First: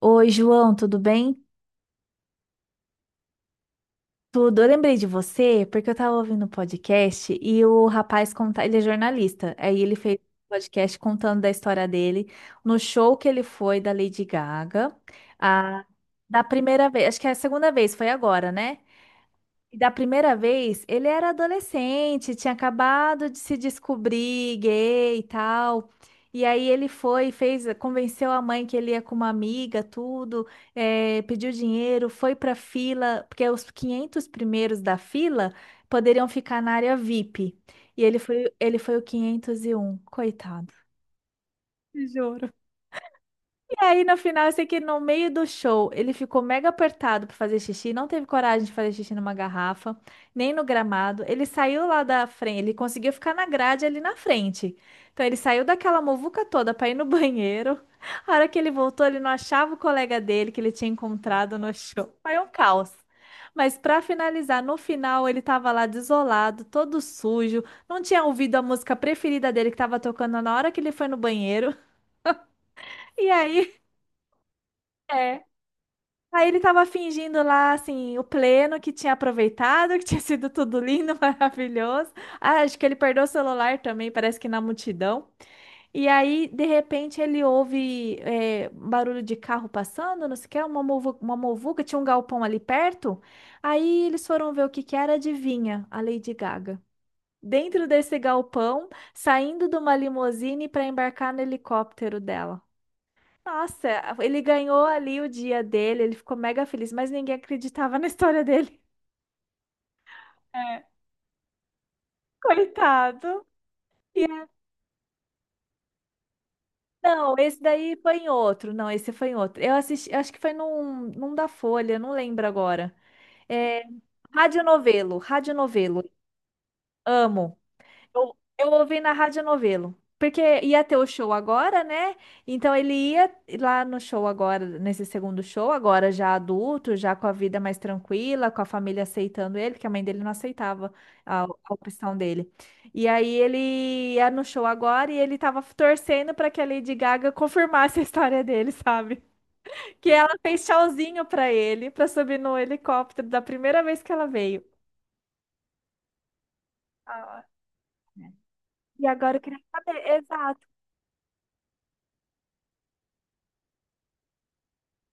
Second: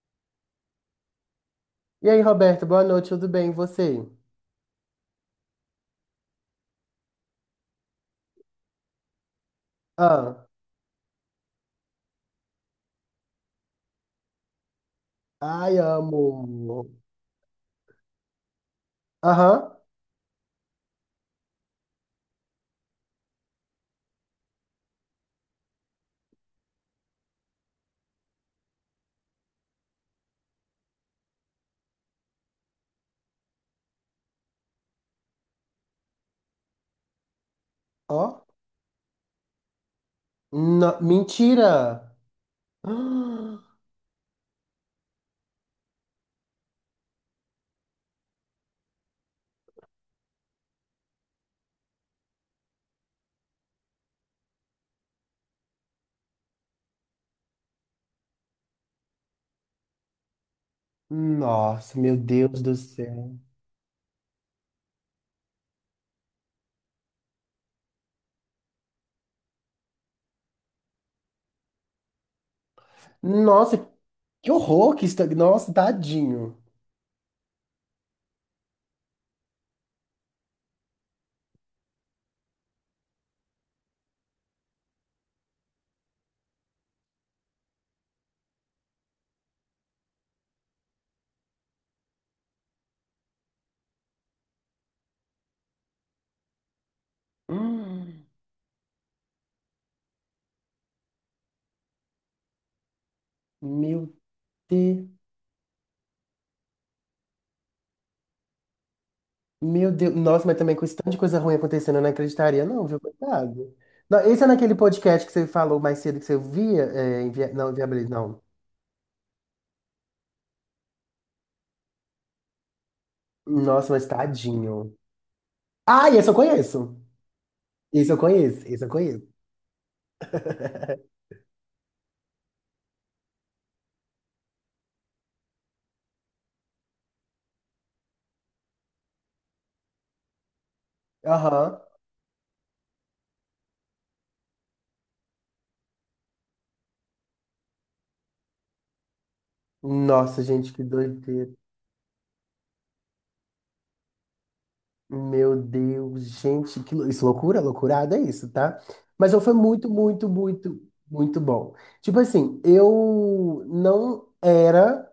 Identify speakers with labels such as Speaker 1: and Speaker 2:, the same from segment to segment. Speaker 1: Oi, João, tudo bem?
Speaker 2: E aí, Roberto, boa noite, tudo bem? E você?
Speaker 1: Tudo. Eu lembrei de você porque eu tava ouvindo um podcast e o rapaz conta, ele é jornalista. Aí ele fez
Speaker 2: Ah,
Speaker 1: um podcast contando da história dele no show que ele foi da Lady Gaga,
Speaker 2: ai,
Speaker 1: a da
Speaker 2: amo.
Speaker 1: primeira vez, acho que é a segunda vez, foi agora, né?
Speaker 2: Aham,
Speaker 1: E da primeira vez, ele era adolescente, tinha acabado de se descobrir gay e tal. E aí ele foi, fez, convenceu a mãe que ele ia com uma amiga, tudo, pediu dinheiro, foi para fila, porque os 500 primeiros da fila poderiam ficar na área VIP. E
Speaker 2: ó.
Speaker 1: ele foi o 501, coitado.
Speaker 2: Mentira!
Speaker 1: Juro.
Speaker 2: Ah,
Speaker 1: Aí no final, eu sei que no meio do show ele ficou mega apertado pra fazer xixi, não teve coragem de fazer xixi numa garrafa, nem no gramado. Ele saiu lá da frente, ele conseguiu ficar na grade ali na frente. Então ele saiu daquela muvuca toda pra ir no banheiro. A hora que ele voltou, ele não achava o colega dele que ele tinha encontrado no
Speaker 2: nossa,
Speaker 1: show.
Speaker 2: meu
Speaker 1: Foi um
Speaker 2: Deus do
Speaker 1: caos.
Speaker 2: céu.
Speaker 1: Mas pra finalizar, no final ele tava lá desolado, todo sujo, não tinha ouvido a música preferida dele que tava tocando na hora que ele foi no banheiro. E aí,
Speaker 2: Nossa, que horror que está.
Speaker 1: é.
Speaker 2: Nossa,
Speaker 1: Aí
Speaker 2: tadinho.
Speaker 1: ele tava fingindo lá, assim, o pleno que tinha aproveitado, que tinha sido tudo lindo, maravilhoso. Ah, acho que ele perdeu o celular também, parece que na multidão. E aí, de repente, ele ouve barulho de carro passando, não sei o que, uma muvuca, tinha um galpão ali perto. Aí eles foram ver o que que era, adivinha, a Lady Gaga. Dentro desse
Speaker 2: Hum.
Speaker 1: galpão, saindo de uma limusine para embarcar no helicóptero dela. Nossa,
Speaker 2: Meu
Speaker 1: ele ganhou
Speaker 2: Deus.
Speaker 1: ali o dia dele, ele ficou mega feliz, mas ninguém acreditava na história dele.
Speaker 2: Meu Deus. Nossa, mas também
Speaker 1: É.
Speaker 2: com esse tanto de coisa ruim acontecendo, eu não acreditaria, não, viu?
Speaker 1: Coitado.
Speaker 2: Coitado. Não,
Speaker 1: E
Speaker 2: esse é
Speaker 1: é-
Speaker 2: naquele podcast que você falou mais cedo que você via. É,
Speaker 1: Não, esse
Speaker 2: não,
Speaker 1: daí
Speaker 2: inviabilidade,
Speaker 1: foi em
Speaker 2: não.
Speaker 1: outro. Não, esse foi em outro. Eu assisti, acho que foi num da Folha, não lembro agora. É,
Speaker 2: Nossa, mas tadinho.
Speaker 1: Radionovelo, Radionovelo.
Speaker 2: Ah, esse eu conheço.
Speaker 1: Amo.
Speaker 2: Isso eu
Speaker 1: Eu,
Speaker 2: conheço,
Speaker 1: eu
Speaker 2: isso eu
Speaker 1: ouvi na
Speaker 2: conheço.
Speaker 1: Rádio Novelo. Porque ia ter o show agora, né? Então ele ia lá no show agora, nesse segundo show, agora já adulto, já com a vida mais tranquila, com a família aceitando ele, porque a mãe dele não aceitava a
Speaker 2: Aham.
Speaker 1: opção dele. E aí ele ia no show agora e ele tava torcendo para que a Lady Gaga confirmasse a história dele, sabe? Que ela
Speaker 2: Nossa,
Speaker 1: fez
Speaker 2: gente, que
Speaker 1: tchauzinho para
Speaker 2: doideira.
Speaker 1: ele, para subir no helicóptero da primeira vez que ela veio.
Speaker 2: Meu Deus, gente, isso é
Speaker 1: Ah,
Speaker 2: loucura, loucurada é isso, tá?
Speaker 1: e
Speaker 2: Mas
Speaker 1: agora eu
Speaker 2: eu foi
Speaker 1: queria
Speaker 2: muito,
Speaker 1: saber,
Speaker 2: muito,
Speaker 1: exato.
Speaker 2: muito, muito bom. Tipo assim, eu não era,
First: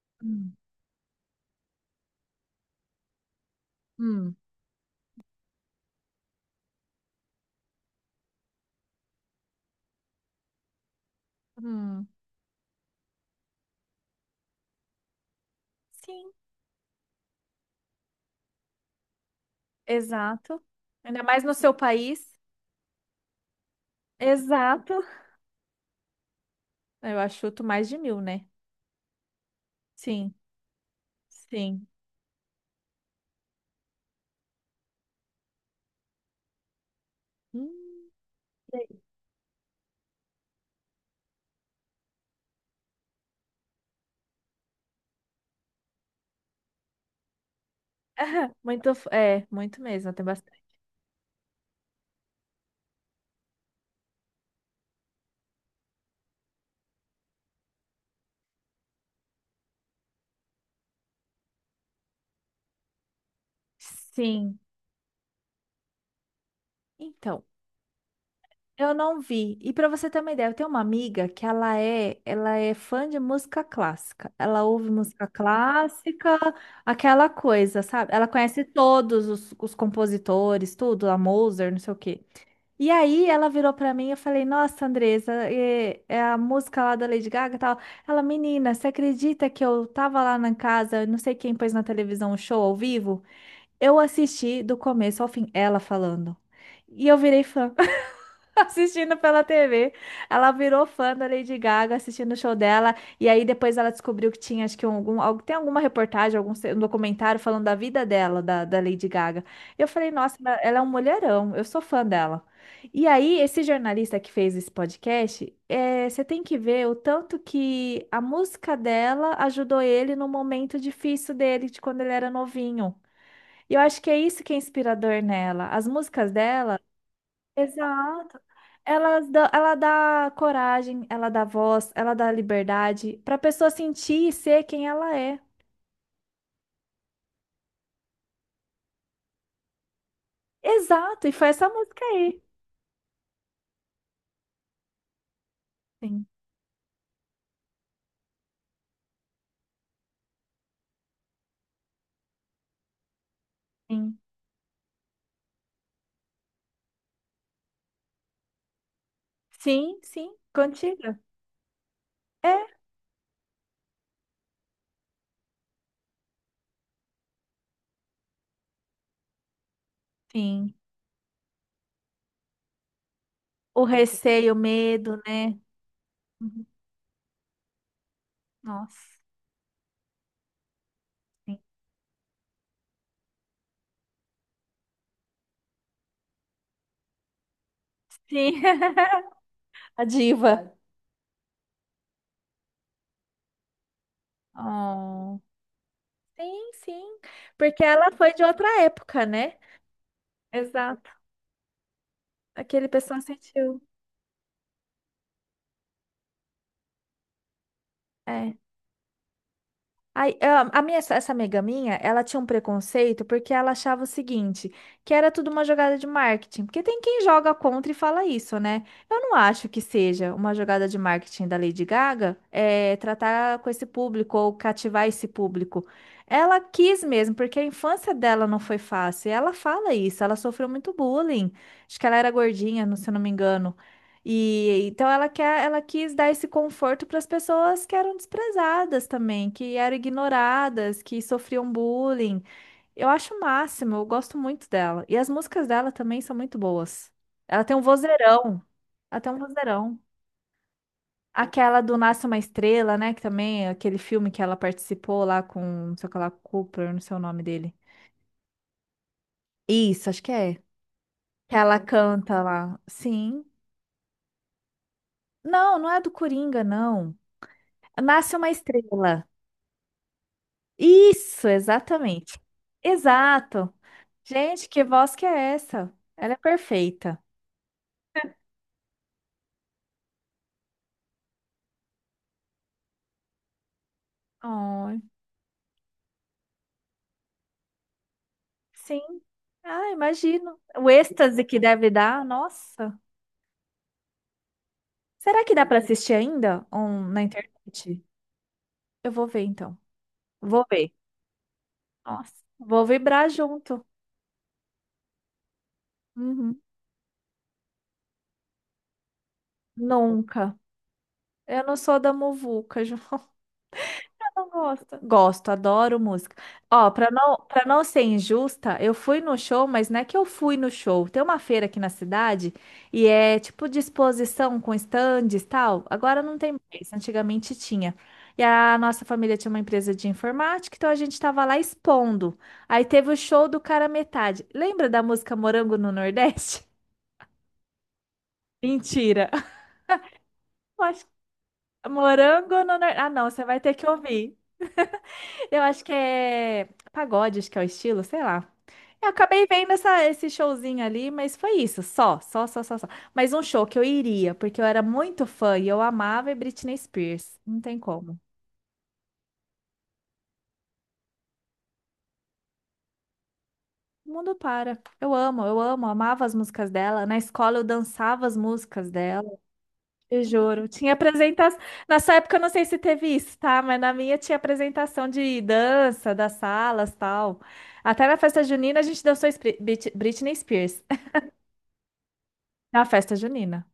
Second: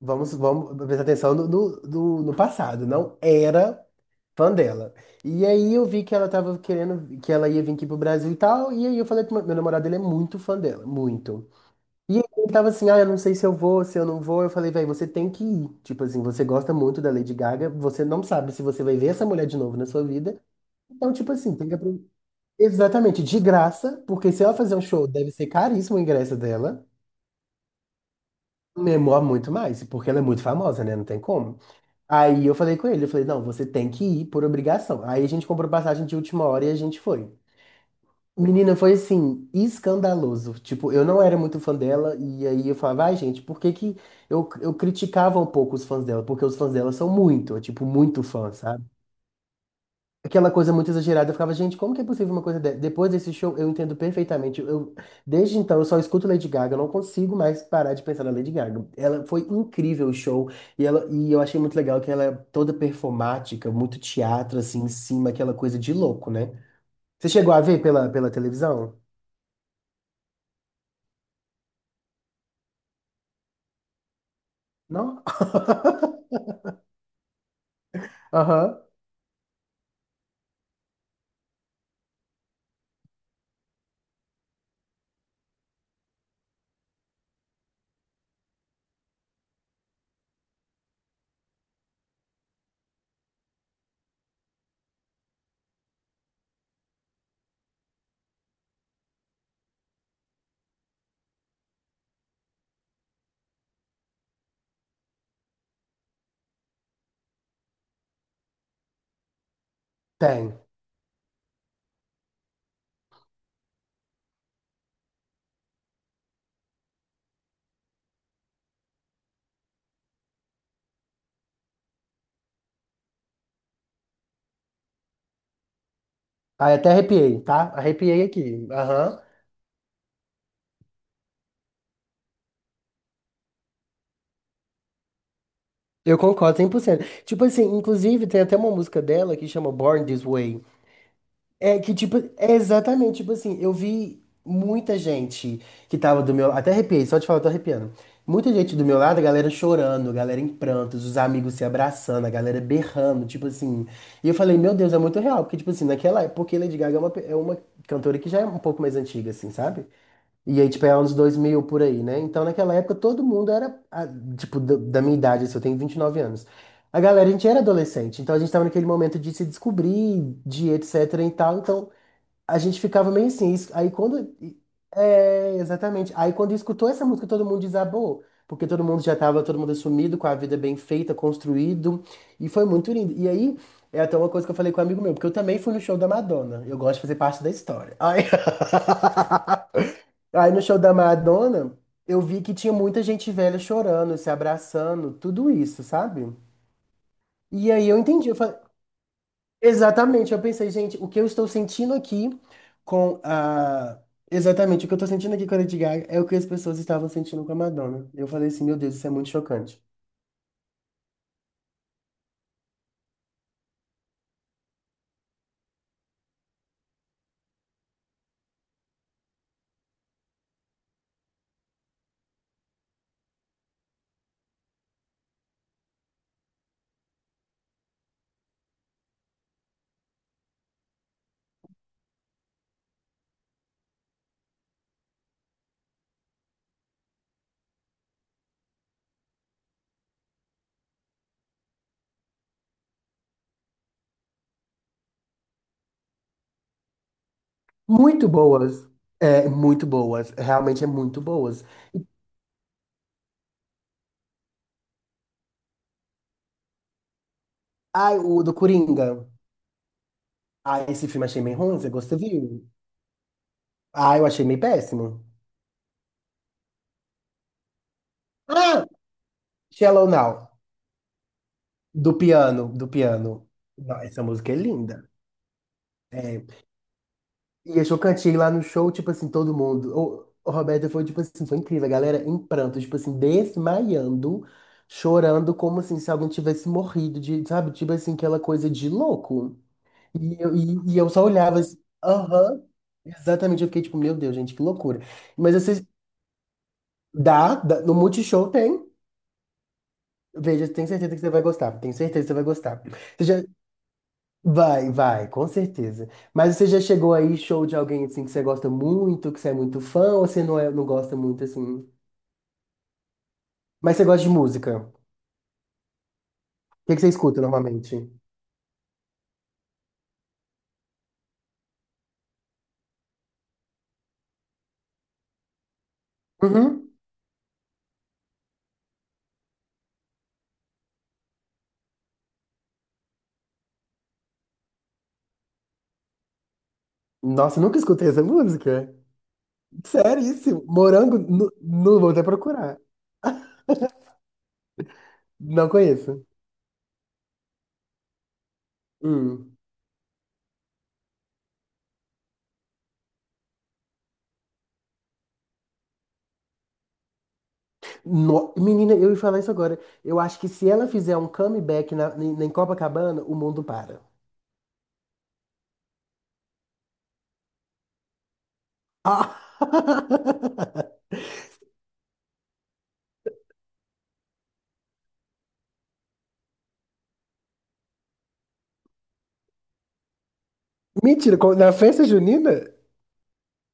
Speaker 2: vamos,
Speaker 1: Hum.
Speaker 2: vamos prestar atenção no passado, não era
Speaker 1: Hum.
Speaker 2: fã dela. E aí eu vi que ela tava querendo, que ela ia vir aqui pro Brasil e tal, e aí eu falei que meu namorado, ele é muito fã dela, muito.
Speaker 1: Hum,
Speaker 2: E ele tava assim, ah, eu não sei se eu vou, se eu não vou. Eu falei, velho, você tem que ir. Tipo assim,
Speaker 1: sim,
Speaker 2: você gosta muito da Lady Gaga, você não sabe se você vai ver essa mulher de novo na sua vida.
Speaker 1: exato.
Speaker 2: Então,
Speaker 1: Ainda
Speaker 2: tipo
Speaker 1: mais no
Speaker 2: assim, tem
Speaker 1: seu
Speaker 2: que aproveitar.
Speaker 1: país.
Speaker 2: Exatamente, de graça, porque se ela fazer um
Speaker 1: Exato.
Speaker 2: show, deve ser caríssimo o ingresso dela.
Speaker 1: Eu achuto mais de 1.000, né?
Speaker 2: Memor muito mais, porque ela é
Speaker 1: Sim,
Speaker 2: muito famosa, né? Não tem como.
Speaker 1: sim.
Speaker 2: Aí eu falei com ele, eu falei, não, você tem que ir por obrigação. Aí a gente comprou passagem de última hora e a gente foi.
Speaker 1: Hum,
Speaker 2: Menina,
Speaker 1: sei.
Speaker 2: foi assim, escandaloso. Tipo, eu não era muito fã dela, e aí eu falava, ai, gente, por que que. Eu criticava um pouco os fãs dela, porque os fãs dela são muito, tipo, muito fã, sabe?
Speaker 1: Muito, muito mesmo, tem
Speaker 2: Aquela
Speaker 1: bastante.
Speaker 2: coisa muito exagerada, eu ficava, gente, como que é possível uma coisa dessa? Depois desse show, eu entendo perfeitamente. Eu, desde então, eu só escuto Lady Gaga, eu não consigo mais parar de pensar na Lady Gaga. Ela foi incrível o show, e eu achei muito legal que ela é toda performática, muito
Speaker 1: Sim.
Speaker 2: teatro, assim, em cima, aquela coisa de louco, né? Você
Speaker 1: Então,
Speaker 2: chegou a ver pela
Speaker 1: eu
Speaker 2: televisão?
Speaker 1: não vi. E pra você ter uma ideia, eu tenho uma amiga que ela é fã de música clássica. Ela ouve
Speaker 2: Não?
Speaker 1: música clássica, aquela coisa, sabe? Ela conhece
Speaker 2: Aham,
Speaker 1: todos os compositores, tudo, a Mozart, não sei o quê. E aí ela virou pra mim e eu falei, nossa, Andresa, é a música lá da Lady Gaga e tal. Ela, menina, você acredita que eu tava lá na casa, não sei quem pôs na televisão um show ao vivo? Eu assisti do começo ao fim, ela falando. E eu virei fã assistindo pela TV. Ela virou fã da Lady Gaga, assistindo o show dela. E aí depois ela descobriu que tinha, acho que tem alguma reportagem, algum se- um documentário falando da vida dela, da Lady Gaga. E eu falei, nossa, ela
Speaker 2: tem.
Speaker 1: ela é um mulherão, eu sou fã dela. E aí, esse jornalista que fez esse podcast, você tem que ver o tanto que a música dela ajudou ele no momento difícil dele, de quando ele era novinho. E eu acho que é isso que é inspirador nela. As músicas
Speaker 2: Aí
Speaker 1: dela.
Speaker 2: até arrepiei, tá? Arrepiei
Speaker 1: Exato.
Speaker 2: aqui. Aham.
Speaker 1: Ela dá coragem, ela dá voz, ela dá liberdade para a pessoa sentir e ser quem ela é.
Speaker 2: Eu concordo 100%. Tipo assim, inclusive tem até uma música dela que chama Born This Way.
Speaker 1: Exato, e foi essa
Speaker 2: É que
Speaker 1: música
Speaker 2: tipo,
Speaker 1: aí.
Speaker 2: é exatamente, tipo assim, eu vi muita gente que tava
Speaker 1: Sim,
Speaker 2: do meu, lado, até arrepiei, só de falar eu tô arrepiando. Muita gente do meu lado, a galera chorando, a galera em prantos, os amigos se abraçando, a galera berrando, tipo assim.
Speaker 1: sim.
Speaker 2: E eu falei, meu Deus, é muito real, porque tipo assim, naquela, época, porque Lady Gaga é uma cantora que já é um pouco mais antiga assim, sabe?
Speaker 1: Sim, sim,
Speaker 2: E aí, tipo, é anos
Speaker 1: contigo.
Speaker 2: 2000 por aí, né? Então,
Speaker 1: É,
Speaker 2: naquela época, todo mundo era, tipo, da minha idade, assim, eu tenho 29 anos. A galera, a gente era adolescente, então a gente tava naquele momento de se descobrir, de
Speaker 1: sim.
Speaker 2: etc e tal. Então, a gente ficava meio assim.
Speaker 1: O
Speaker 2: Aí, quando.
Speaker 1: receio, o medo,
Speaker 2: É,
Speaker 1: né?
Speaker 2: exatamente. Aí, quando
Speaker 1: Uhum.
Speaker 2: escutou essa música, todo mundo desabou, porque todo mundo já
Speaker 1: Nossa,
Speaker 2: tava, todo mundo assumido, com a vida bem feita,
Speaker 1: sim.
Speaker 2: construído, e foi muito lindo. E aí, é até uma coisa que eu falei com um amigo meu, porque eu também fui no show da Madonna. Eu gosto de fazer parte da história. Ai.
Speaker 1: Sim. A
Speaker 2: Aí
Speaker 1: diva.
Speaker 2: no show da Madonna, eu vi que tinha muita gente velha chorando, se abraçando,
Speaker 1: Oh.
Speaker 2: tudo isso, sabe?
Speaker 1: Sim, sim.
Speaker 2: E
Speaker 1: Porque
Speaker 2: aí eu
Speaker 1: ela
Speaker 2: entendi,
Speaker 1: foi
Speaker 2: eu
Speaker 1: de
Speaker 2: falei,
Speaker 1: outra época, né?
Speaker 2: exatamente, eu pensei, gente, o
Speaker 1: Exato.
Speaker 2: que eu estou sentindo aqui
Speaker 1: Aquele
Speaker 2: com
Speaker 1: pessoal sentiu.
Speaker 2: a. Exatamente, o que eu estou sentindo aqui com a Lady Gaga é o que as pessoas estavam sentindo com a Madonna. Eu falei
Speaker 1: É.
Speaker 2: assim, meu Deus, isso é muito chocante.
Speaker 1: Aí, ah, essa amiga minha, ela tinha um preconceito porque ela achava o seguinte, que era tudo uma jogada de marketing. Porque tem quem joga contra e fala isso, né? Eu não acho que seja uma jogada de marketing da Lady Gaga, tratar com esse público ou cativar esse público. Ela quis mesmo, porque a infância dela não foi fácil. E ela fala isso, ela sofreu muito bullying. Acho que ela era gordinha, se eu não me engano. E então ela quis dar esse conforto para as pessoas que eram desprezadas também, que eram ignoradas, que sofriam bullying. Eu acho o máximo, eu gosto muito dela. E as músicas dela também são muito boas. Ela tem um
Speaker 2: Muito
Speaker 1: vozeirão,
Speaker 2: boas.
Speaker 1: ela tem um
Speaker 2: É, muito
Speaker 1: vozeirão.
Speaker 2: boas. Realmente é muito boas.
Speaker 1: Aquela do Nasce uma Estrela, né? Que também é aquele filme que ela participou lá com, não sei o que lá, Cooper, não sei o nome dele.
Speaker 2: Ai, o do Coringa.
Speaker 1: Isso, acho que é.
Speaker 2: Ah, esse filme achei
Speaker 1: Que
Speaker 2: meio
Speaker 1: ela
Speaker 2: ruim, você gostou,
Speaker 1: canta
Speaker 2: viu?
Speaker 1: lá. Sim.
Speaker 2: Ah, eu achei meio péssimo.
Speaker 1: Não, não é do Coringa, não. Nasce uma
Speaker 2: Ah,
Speaker 1: Estrela.
Speaker 2: Shallow Now.
Speaker 1: Isso,
Speaker 2: Do
Speaker 1: exatamente.
Speaker 2: piano, do piano.
Speaker 1: Exato.
Speaker 2: Não, essa música é
Speaker 1: Gente, que
Speaker 2: linda.
Speaker 1: voz que é essa? Ela é
Speaker 2: É.
Speaker 1: perfeita.
Speaker 2: E eu cantei lá no show, tipo assim, todo mundo. O Roberto foi, tipo assim, foi incrível. A galera em pranto, tipo assim, desmaiando,
Speaker 1: Ai,
Speaker 2: chorando, como assim, se alguém tivesse morrido, de, sabe? Tipo assim, aquela coisa de
Speaker 1: sim.
Speaker 2: louco.
Speaker 1: Ah,
Speaker 2: E eu,
Speaker 1: imagino. O
Speaker 2: e, e eu só
Speaker 1: êxtase que
Speaker 2: olhava assim,
Speaker 1: deve dar,
Speaker 2: aham,
Speaker 1: nossa.
Speaker 2: exatamente. Eu fiquei tipo, meu Deus, gente, que loucura.
Speaker 1: Será
Speaker 2: Mas
Speaker 1: que dá para
Speaker 2: vocês,
Speaker 1: assistir ainda na
Speaker 2: dá, dá, no
Speaker 1: internet?
Speaker 2: Multishow tem.
Speaker 1: Eu vou ver então. Vou
Speaker 2: Veja, tenho
Speaker 1: ver.
Speaker 2: certeza que você vai gostar. Tenho certeza que
Speaker 1: Nossa,
Speaker 2: você vai gostar.
Speaker 1: vou vibrar junto.
Speaker 2: Vai, vai, com certeza. Mas
Speaker 1: Uhum.
Speaker 2: você já chegou aí, show de alguém assim que você gosta muito, que você é muito fã, ou você não,
Speaker 1: Nunca.
Speaker 2: é, não gosta muito
Speaker 1: Eu não
Speaker 2: assim?
Speaker 1: sou da muvuca, João.
Speaker 2: Mas você gosta de
Speaker 1: Não
Speaker 2: música?
Speaker 1: gosto.
Speaker 2: O
Speaker 1: Gosto, adoro música. Ó,
Speaker 2: que que você
Speaker 1: pra não,
Speaker 2: escuta
Speaker 1: pra não
Speaker 2: normalmente?
Speaker 1: ser injusta, eu fui no show, mas não é que eu fui no show. Tem uma feira aqui na cidade e é tipo de exposição com estandes e tal. Agora não tem
Speaker 2: Uhum.
Speaker 1: mais, antigamente tinha. E a nossa família tinha uma empresa de informática, então a gente tava lá expondo. Aí teve o show do Cara Metade. Lembra da música Morango no Nordeste?
Speaker 2: Nossa, nunca escutei essa música.
Speaker 1: Mentira.
Speaker 2: Seríssimo.
Speaker 1: Eu acho
Speaker 2: Morango,
Speaker 1: que
Speaker 2: vou até
Speaker 1: Morango no
Speaker 2: procurar.
Speaker 1: Nordeste. Ah, não, você vai ter que ouvir. Eu
Speaker 2: Não
Speaker 1: acho que
Speaker 2: conheço.
Speaker 1: é pagode, acho que é o estilo, sei lá. Eu acabei
Speaker 2: Hum.
Speaker 1: vendo esse showzinho ali, mas foi isso, só, só, só, só, só. Mas um show que eu iria, porque eu era muito fã e eu amava é Britney Spears. Não tem como.
Speaker 2: Menina, eu ia falar isso agora. Eu acho que se ela fizer um comeback na, em em Copacabana, o mundo para.
Speaker 1: O mundo para. Eu amo, amava as músicas dela. Na escola eu dançava as músicas dela,
Speaker 2: Ah!
Speaker 1: eu juro. Tinha apresentação. Nessa época eu não sei se teve isso, tá? Mas na minha tinha apresentação de dança, das salas, tal. Até na festa junina a gente dançou Britney Spears.
Speaker 2: Mentira, na festa junina?
Speaker 1: Na festa junina.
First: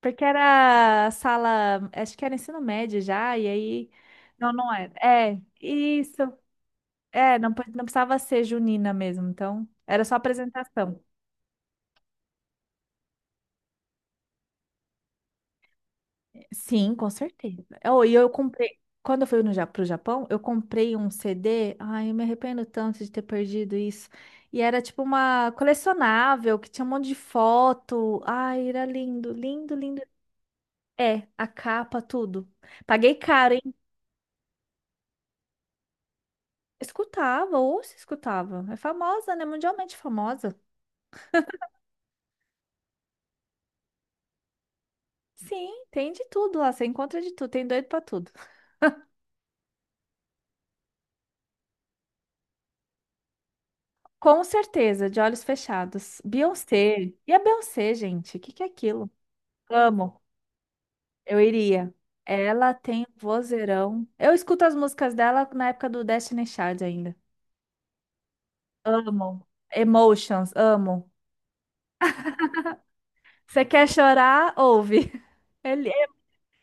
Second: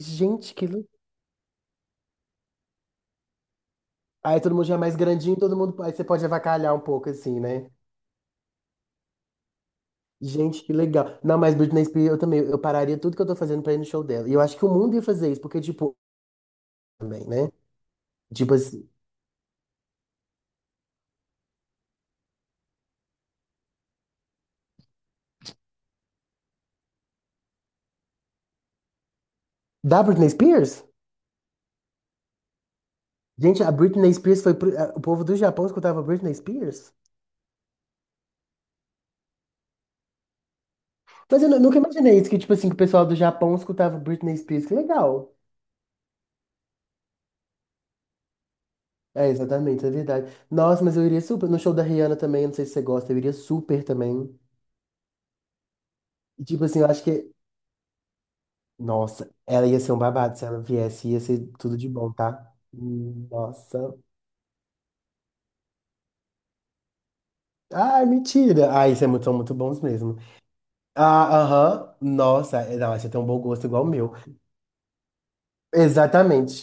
Speaker 1: Porque
Speaker 2: que.
Speaker 1: era sala, acho que era ensino médio já, e aí.
Speaker 2: Aí
Speaker 1: Não,
Speaker 2: todo mundo
Speaker 1: não
Speaker 2: já é
Speaker 1: era.
Speaker 2: mais grandinho,
Speaker 1: É,
Speaker 2: todo mundo. Aí você
Speaker 1: isso.
Speaker 2: pode avacalhar um pouco,
Speaker 1: É,
Speaker 2: assim,
Speaker 1: não,
Speaker 2: né?
Speaker 1: não precisava ser junina mesmo, então era só
Speaker 2: Gente, que
Speaker 1: apresentação.
Speaker 2: legal. Não, mas Britney Spears, eu também. Eu pararia tudo que eu tô fazendo pra ir no show dela. E eu acho que o mundo ia fazer isso, porque, tipo,
Speaker 1: Sim, com
Speaker 2: também, né?
Speaker 1: certeza. Oh, e eu
Speaker 2: Tipo
Speaker 1: comprei.
Speaker 2: assim.
Speaker 1: Quando eu fui no, Ja- pro Japão, eu comprei um CD. Ai, eu me arrependo tanto de ter perdido isso. E era tipo uma colecionável que tinha um monte de foto. Ai, era lindo, lindo, lindo.
Speaker 2: Da Britney Spears?
Speaker 1: É, a capa, tudo. Paguei caro.
Speaker 2: Gente, a Britney Spears foi. O povo do Japão escutava Britney Spears?
Speaker 1: Escutava, ou se escutava. É famosa, né? Mundialmente famosa.
Speaker 2: Mas eu nunca imaginei isso, que, tipo assim, que o pessoal do Japão escutava Britney Spears. Que legal.
Speaker 1: Sim, tem de tudo lá, você encontra de tudo, tem doido pra tudo.
Speaker 2: É, exatamente, é verdade. Nossa, mas eu iria super. No show da Rihanna também, não sei se você gosta, eu iria super também.
Speaker 1: Com certeza, de olhos fechados.
Speaker 2: E, tipo assim, eu acho
Speaker 1: Beyoncé.
Speaker 2: que.
Speaker 1: E a Beyoncé, gente? O que que é aquilo?
Speaker 2: Nossa, ela ia ser um
Speaker 1: Amo,
Speaker 2: babado se ela viesse, ia
Speaker 1: eu
Speaker 2: ser tudo de
Speaker 1: iria.
Speaker 2: bom, tá?
Speaker 1: Ela tem um
Speaker 2: Nossa.
Speaker 1: vozeirão. Eu escuto as músicas dela na época do Destiny Child ainda.
Speaker 2: Ai, mentira. Ai, vocês são
Speaker 1: Amo.
Speaker 2: muito bons mesmo.
Speaker 1: Emotions, amo.
Speaker 2: Ah, aham. Nossa, é, não, você tem um bom
Speaker 1: Você
Speaker 2: gosto igual o
Speaker 1: quer
Speaker 2: meu.
Speaker 1: chorar? Ouve. É,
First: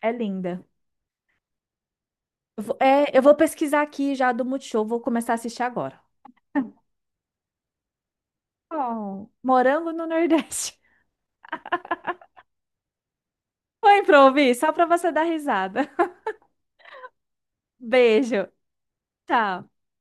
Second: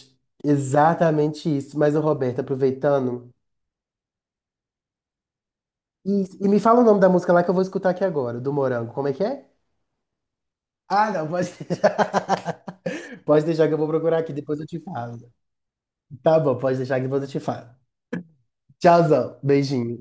Speaker 1: é linda.
Speaker 2: Exatamente isso. Mas o Roberto,
Speaker 1: Eu vou, é, eu
Speaker 2: aproveitando.
Speaker 1: vou pesquisar aqui já do Multishow, vou começar a assistir agora.
Speaker 2: Isso. E me fala o nome da música lá que eu vou escutar aqui agora, do Morango. Como é que
Speaker 1: Bom,
Speaker 2: é?
Speaker 1: morango no Nordeste.
Speaker 2: Ah, não, pode deixar. Pode deixar que eu vou
Speaker 1: Põe
Speaker 2: procurar
Speaker 1: pra
Speaker 2: aqui,
Speaker 1: ouvir,
Speaker 2: depois eu
Speaker 1: só
Speaker 2: te
Speaker 1: pra você dar
Speaker 2: falo.
Speaker 1: risada.
Speaker 2: Tá bom, pode deixar que depois eu te falo.
Speaker 1: Beijo.
Speaker 2: Tchauzão,
Speaker 1: Tchau.
Speaker 2: beijinho.